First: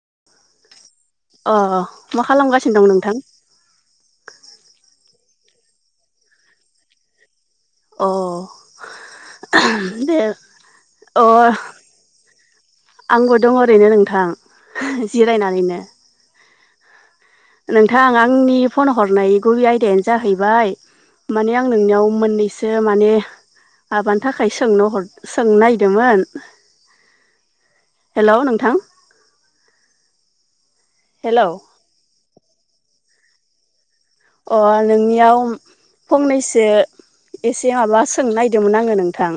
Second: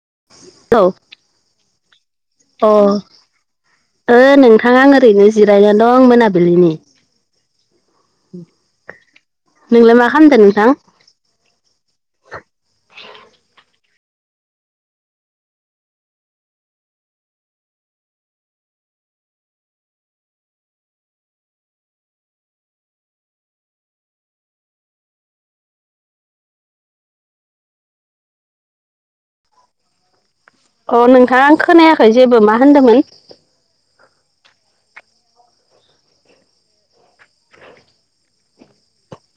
[unintelligible] अ'। मा अ खालामगासिनो दं नोंथां ओ नोंथाङां ओरैनो जिरायनानै दं मोनाबिलिनि। अ नोंलाय मा दे खालामदो नोंथां अ। आंबो दं ओरैनो नोंथां जिरायनानैनो। नोंथां आंनि फन हरनाय गुबै आयदायानो जाहैबाय माने आं नोंनियाव मोननैसो माने आबानि थाखाय सोंनो हर सोंनो नागिरदोंमोन। हेलौ नोंथां। अ हेलौ नोंथाङा आं खोनायाखै जेबो मा होनदोंमोन? अ नोंनियाव फंनैसो। एसे माबा सोंनो नागिरदोंमोन आङो नोंथां।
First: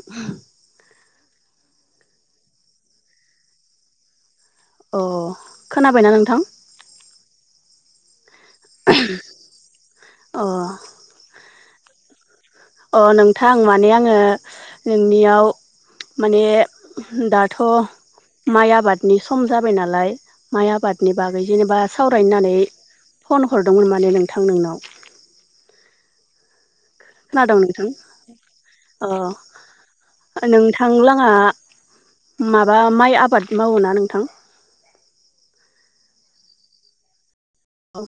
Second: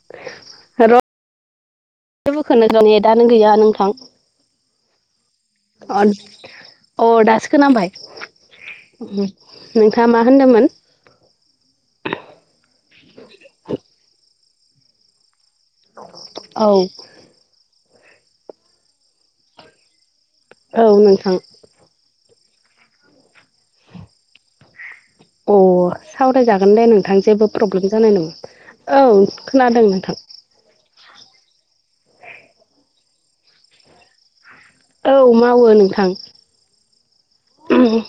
र' बखनो ज' ने दानो गैया नोंथां। अ अ खोनाबायना नोंथां अ दासो नांबाय। नोंथाङा मा अ होनदोंमोन? अ नोंथां माने आङो नोंनियाव माने औ दाथ' माइ आबादनि सम जाबाय नालाय माइ औ आबादनि नोंथां बागै जेनबा सावरायनानै फन हरदोंमोन माने नोंथां नोंनाव। अ सावरायजागोन दे नोंथां जेबो खोनादोंं प्रब्लेम नोंथां जानाय नङा औ खोनादों नोंथां अ नोंथां लाहा माबा माइ आबाद मावोना नोंथां? औ मावो नोंथां। ओम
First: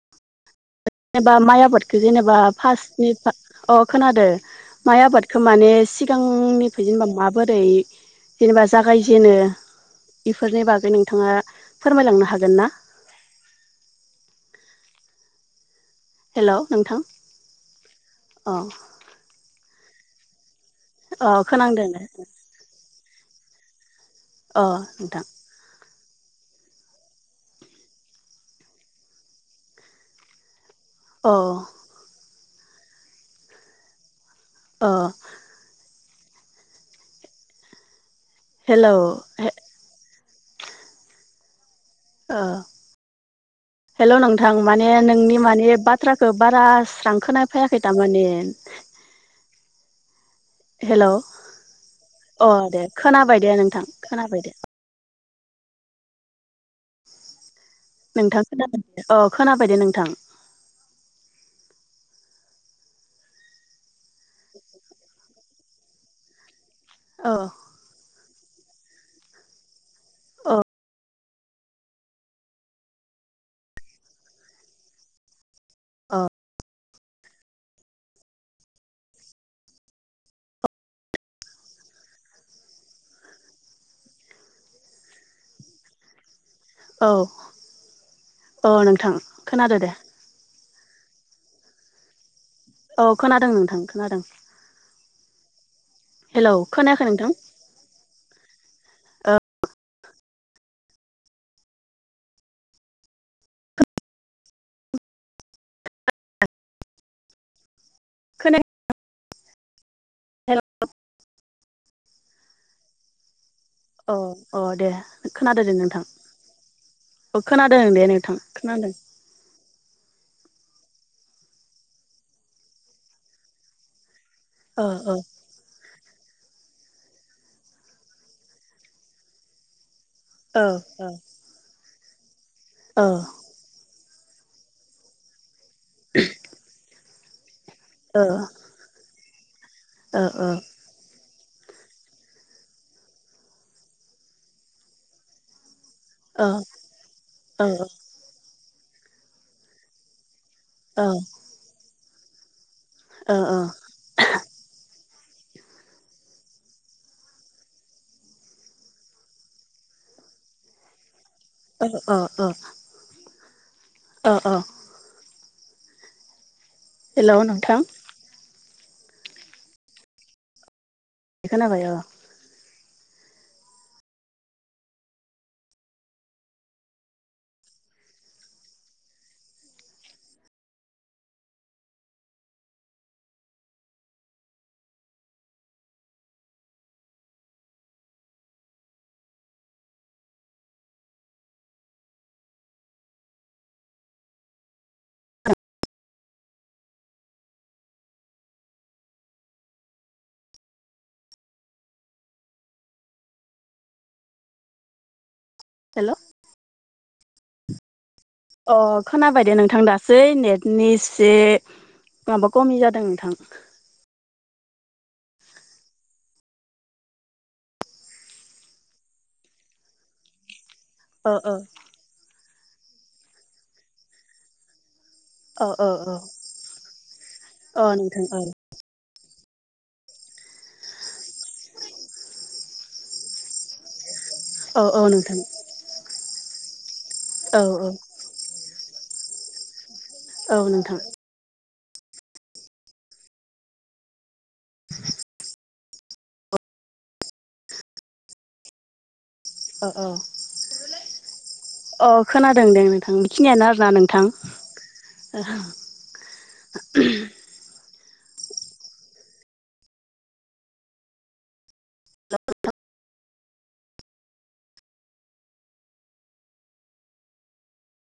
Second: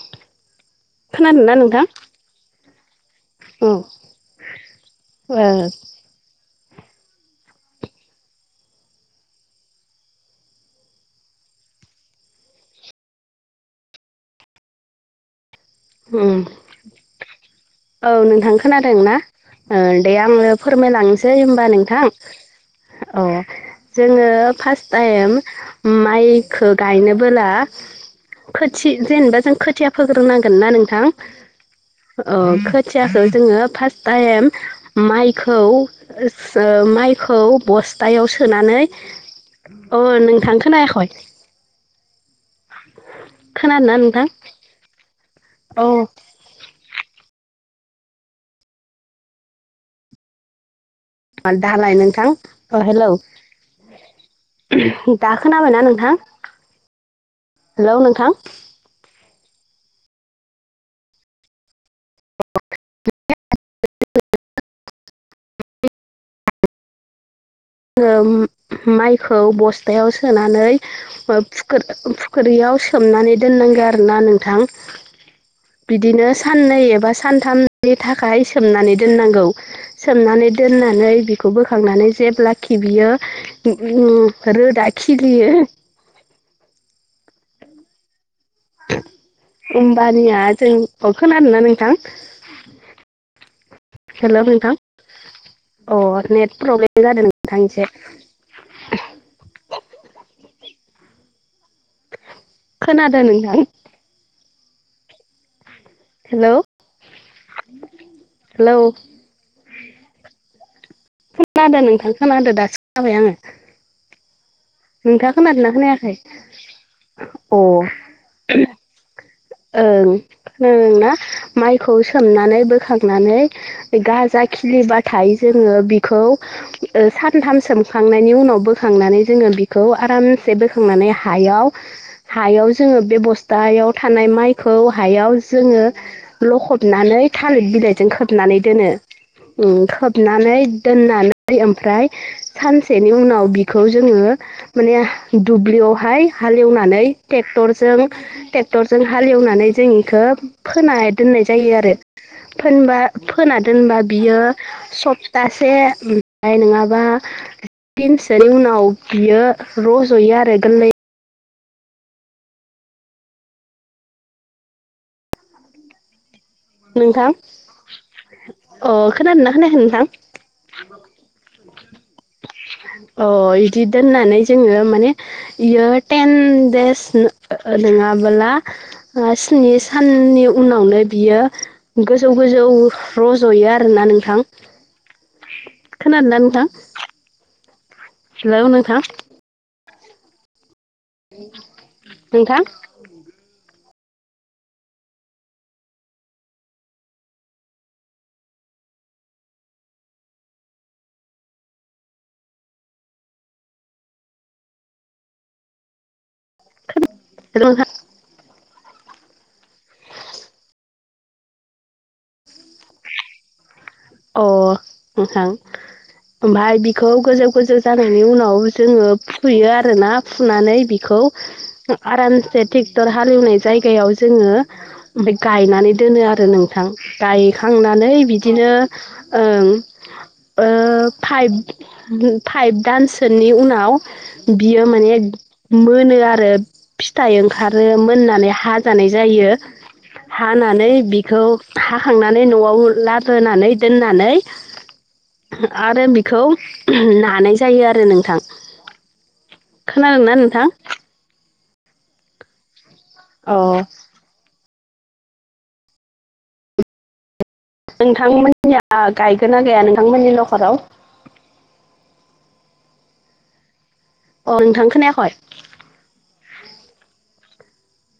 जेनेबा माइ आबादखौ जेनेबा फार्स्टनि औ अ खोनादों। माइ आबादखौ ओ माने सिगांनि जेनेबा माबोरै जेनेबा जागायजेनो बेफोरनि बागै नोंथाङा फोरमायलांनो हागोन ना? उम हेलौ नोंथां औ अ नोंथां खोनादोंना ओ दे आङो अ फोरमायलांनोसै होनबा खोनांदों नोंथां अ जोङो अ फार्स्ट नोंथां टाइम माइखो गायनोबोला खोथि जेनेबा जों खोथिया फोग्रो नांगोन। अ अ खोथियाखौ जोङो फार्स्ट टाइम अ माइखौ ओ माइखौ बस्थायाव सोनानै हेलौ अ नों थांखोनायाखै? ओ हेल' नोंथां माने नों नि माने अ बाथ्राखौ बारा स्रां खोनाया। फैया खैथामानि हेल दालाय नोंथां अ दे हेलौ खोनाबाय दे नोंथां खोनाबाय दे। दाखोना बायना नोंथां? नोंथां खोनाबाय अ खोनाबायदे नोंथां। [unintelligible] [inaudible] [inaudible] औ ओम मायखौ बस्थायाव सोनानै फुखि फुख्रियाव सोमनानै सोमनानै दोननांगोन आरोना नोंथां। [inaudible] बिदिनो साननै एबा सानथामनि थाखाय सोमनानै दोननांगौ सोमनानै दोननानै बिखौ बोखांनानै जेब्ला खि बियो उम रोदा खिलियो औ औ नोंथां खोनादो दे होमबानिया जों अ खोनादोंना नोंथां। औ खोनादों नोंथां खोनादों। हेल' नोंथां अ हेलौ नेट प्रब्लेम खोनायाखै जादों नोंथां इसे। ओ खोनादों नोंथां। हेलौ खोनायाखै हेलौ हेल' खोनादों नोंथां खोनादो दासो खोनाबाय आङो अ अ दे नोंथाङा खोनादों खोनादोंना दे नोंथां। खोनायाखै अ खोनादों दे नोंथां खोनादों। ओं [unintelligible] ना माइखौ सोमनानै बोखांनानै गा जा औ औ खिलिबाथाय जोङो बिख खौ सानथाम सोमखांनायनि उनाव बोखांनानै जोङो बिखौ - आरामसे औ औ बोखांनानै हायाव हायाव जोङो औ बे बस्थायाव थानाय माइखौ हायाव जोङो लखबनानै थालिर बिलाइजों औ खोबनानै दोनो औ औ खोबनानै दोननान ओमफ्राय सानसेनि उनाव बिखौ जोङो माने दुब्लियाव औ हालेवनानै औ टेक्टरजों टेक्टरजों हालेवनानै जों इखो फोना औ दोननाय जायो आरो फोनबा फोना औ दोनबा बियो सब थासे ओमफ्राय नङाबा दिनसनि उनाव बियो र'ज'यो आरोे गोरलै औ औ औ ओ ओ नोंथां हेल' नोंथां अ खोनादोंना खोनायाखै नोंथां खोनाबाय अ अ इदि दोननानै जोङो माने इयो टेन देस नङाबोला ओ स्नि साननि उनावनो बियो गोजौ गोजौ रज'यो आरोना नोंथां खोनादों ना नोंथां? हेलौ नोंथां नोंथां हेल' हेल नोंथा अ खोनाबायदे नोंथां दासो नेटनि से माबा खमि जादों नोंथां अ नोंथां ओमफाय बिखौ गोजौ गोजौ जानायनि उनाव जोङो फुयो आरो ना फुनानै बेखौ औ औ आरामसे ट्रेक्टर हालेवनाय जायगायाव जोङो ओमफ्राय औ औ गायनानै औ दोनो आरो नोंथां औ गायखांनानै नोंथां औ बिदिनो ओम ओ फाइभ फाइभ दानसोनि उनाव औ बियो औ माने नोंथां मोनो आरो फिथाइ औ ओंखारो औ मोननानै हाजानाय जायो औ हानानै नोंथां बिखौ हाखांनानै न'आव लाबोनानै दोननानै [inaudible] आरो बिखौ नानाय जायो आरो नोंथां। औ औ खोनादोंना नोंथां अ खोनादों दे नोंथां अ बेखिनियानो आरोना नोंथां [inaudible] नोंथांमोनिया गायगोना गैया नोंथांमोननि नखराव अ नोंथां खोनायाखय?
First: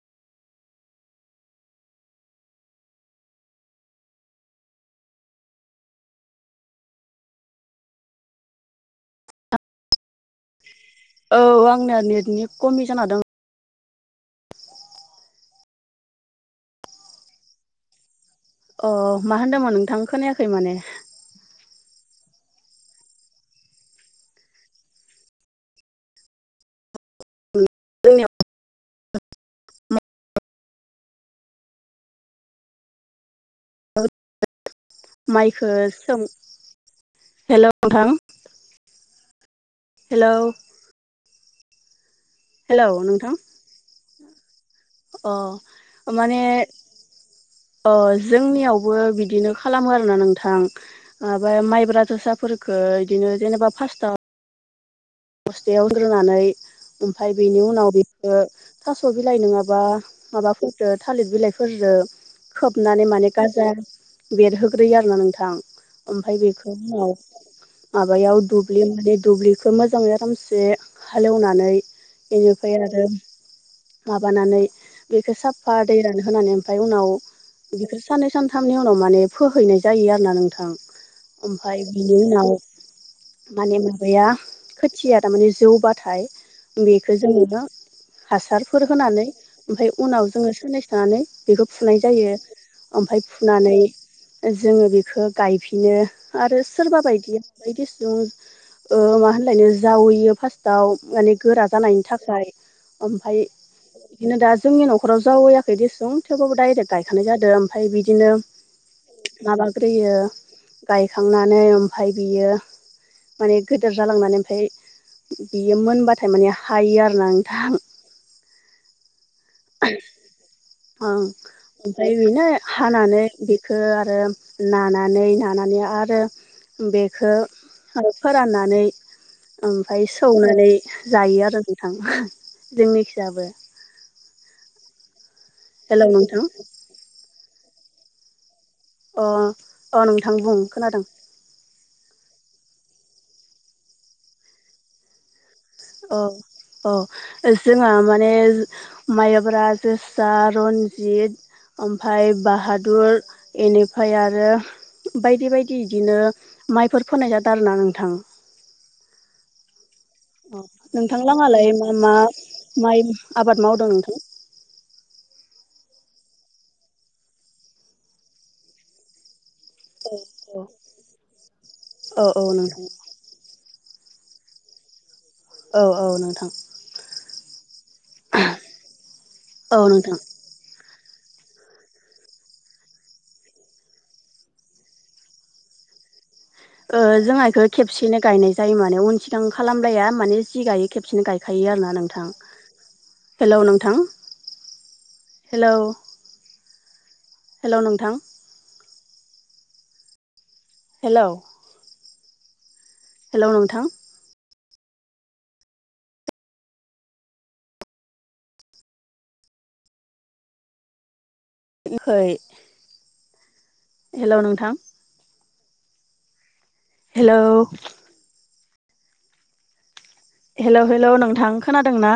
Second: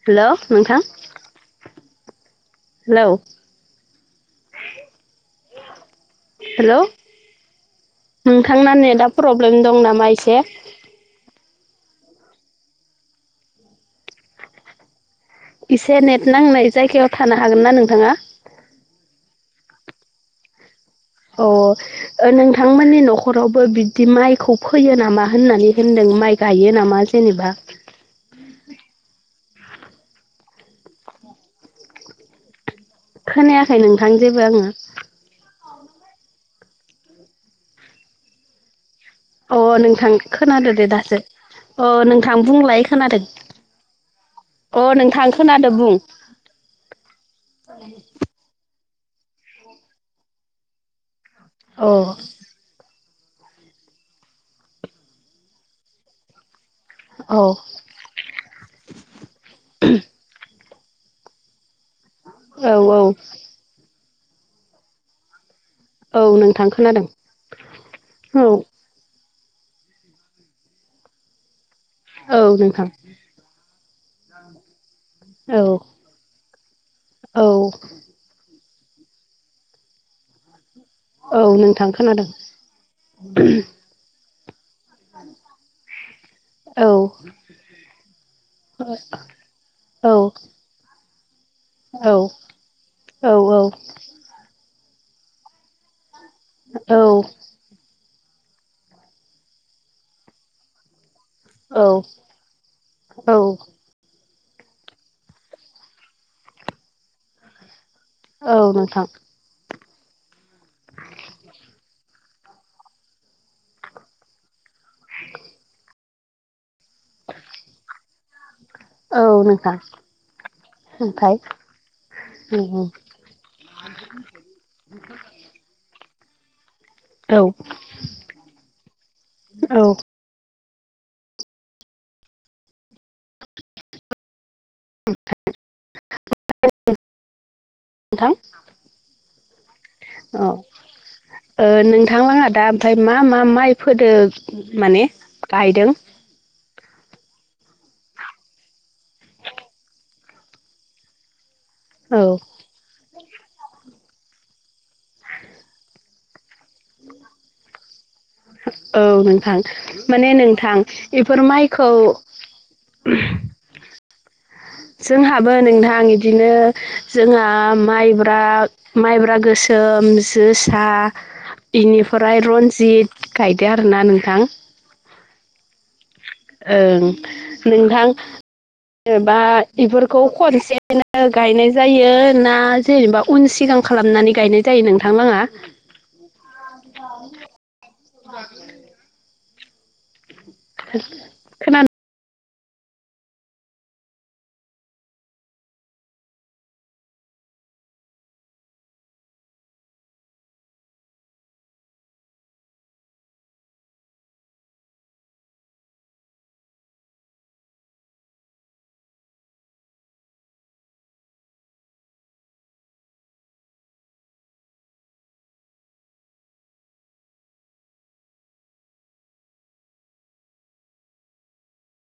हेल' नोंथां हेलौ हेल' नोंथांना नेदा प्रब्लेम दं नामा एसे? औ आंनिया नेटनि कमि जाना दों एसे नेट नांनाय जायगायाव थानो हागोन ना नोंथाङा? अ मा होनदोंमोन नोंथां खोनायाखै माने अ ओ नोंथांमोननि न'खरावबो बिदि माइखौ फोयो नामा होननानै होनदों माइ गायो नामा जेनेबा? [unintelligible] खोनायाखै नोंथां जेबो आङो। खो सोम हेल' नोंथां। अ नोंथां हेल' खोनादो दे दासो अ नोंथां हेल' बुंलाय खोनादो। नोंथां अ नोंथां बुं अ माने अ जोंनियाव बो बिदिनो खालामो आरोना नोंथां ओ बाय अ माइब्रा जोसाफोरखो दिनो जेनेबा फार्स्टआव बस्थायाव होग्रोनानै ओमफाय औ बिनि उनाव बेखो थास' बिलाइ नोङाबा माबाफोर ओ थालिर बिलाइफोरजो औ औ खोबनानै माने गाजा बेरहोग्रोयो आरो ना नोंथां। औ ओमफाय नोंथां बेखौ खोनादों उनाव माबायाव औ दुब्लि माने दुब्लिखौ मोजां खामसे हालेवनानै औ बेनिफाय नोंथां आरो माबानानै बेखो औ साफा दै रान होनानै ओमफाय उनाव औ [unintelligible] साननै सान थामनि उनाव माने फोहैनाय जायो आरोना नोंथां। औ ओमफाय नोंथां बिनि खोनादों उनाव माने माबाया खोथिया तामाने जौबाथाय औ बिखो जोङो हासार फोर औ होनानै ओमफाय औ उनाव जोङो साननैसो थानानै बेखौ फुनाय औ जायो ओमफाय औ फुनानै जोङो बिखो गायफिनो आरो सोरबा औ बायदिया बायदिस [unintelligible] ओ मा होनलायनो जावैयो फास्टाव माने गोरा जानायनि थाखाय औ ओमफाय दिनो दा जोंनि न'खराव जावैयाखै देसुं थेवबाबो डायरेक्ट गायखानाय जादो। फाय बिदिनो औ नोंथां माबाग्रोयो गायखांनानै ओमफाय बियो माने गोदोर जालांनानै ओमफाय बियो मोनबाथाय माने हायो आरो ना नोंथां। [unintelligible] ओं ओमफ्राय ओमफ्राय बेनो औ हानानै बेखो आरो नानानै नाना माने आरो बेखो औ फोराननानै नोंथां ओमफाय सौनानै जायो आरो नोंथां जोंनिखिजाबो। हेलौ नोंथां। नोंथां [inaudible] अ नोंथां अ ओ बुं खोनादों नोंथांलाहा दा ओमफाय मा मा माइ फोदो माने गायदों? अ जोंहा माने माइब्रा जोसा रन्जित औ ओमफाय बाहादुर इनिफाय आरो बायदि बायदि इदिनो माइफोर फोनाय जादो आरो ना नोंथां। औ नोंथां। माने औ नोंथां नोंथां बइफोर लाहालाय माइखौ मा मा माइ आबाद मावदों नोंथां जोंहाबो नोंथां इदिनो जोंहा माइब्रा माइब्रा गोस सोम जोसा औ इनिफ्राय औ नोंथां रन्जित गाय दो आरोना नोंथां। औ औ नों ओं नोंथां ओ बा औ नोंथां बइफोरखौ खनसे [unintelligible] नो गायनाय जायो ना जेनेबा उन सिगां खालामनानै गायनाय जायो नोंथांलाङा? ओ जोङा इखो खेबसेनो गायनाय जायो माने उन सिगां खालामलाया माने जि गायो खेबसेनो गायखायो खोनानो आरोना नोंथां। हेलौ नोंथां हेलौ हेल' नोंथां। हेल'। हेल' नोंथां। हेल' नोंथां। हेल'। हेलौ हेलौ नोंथां खोनादों ना?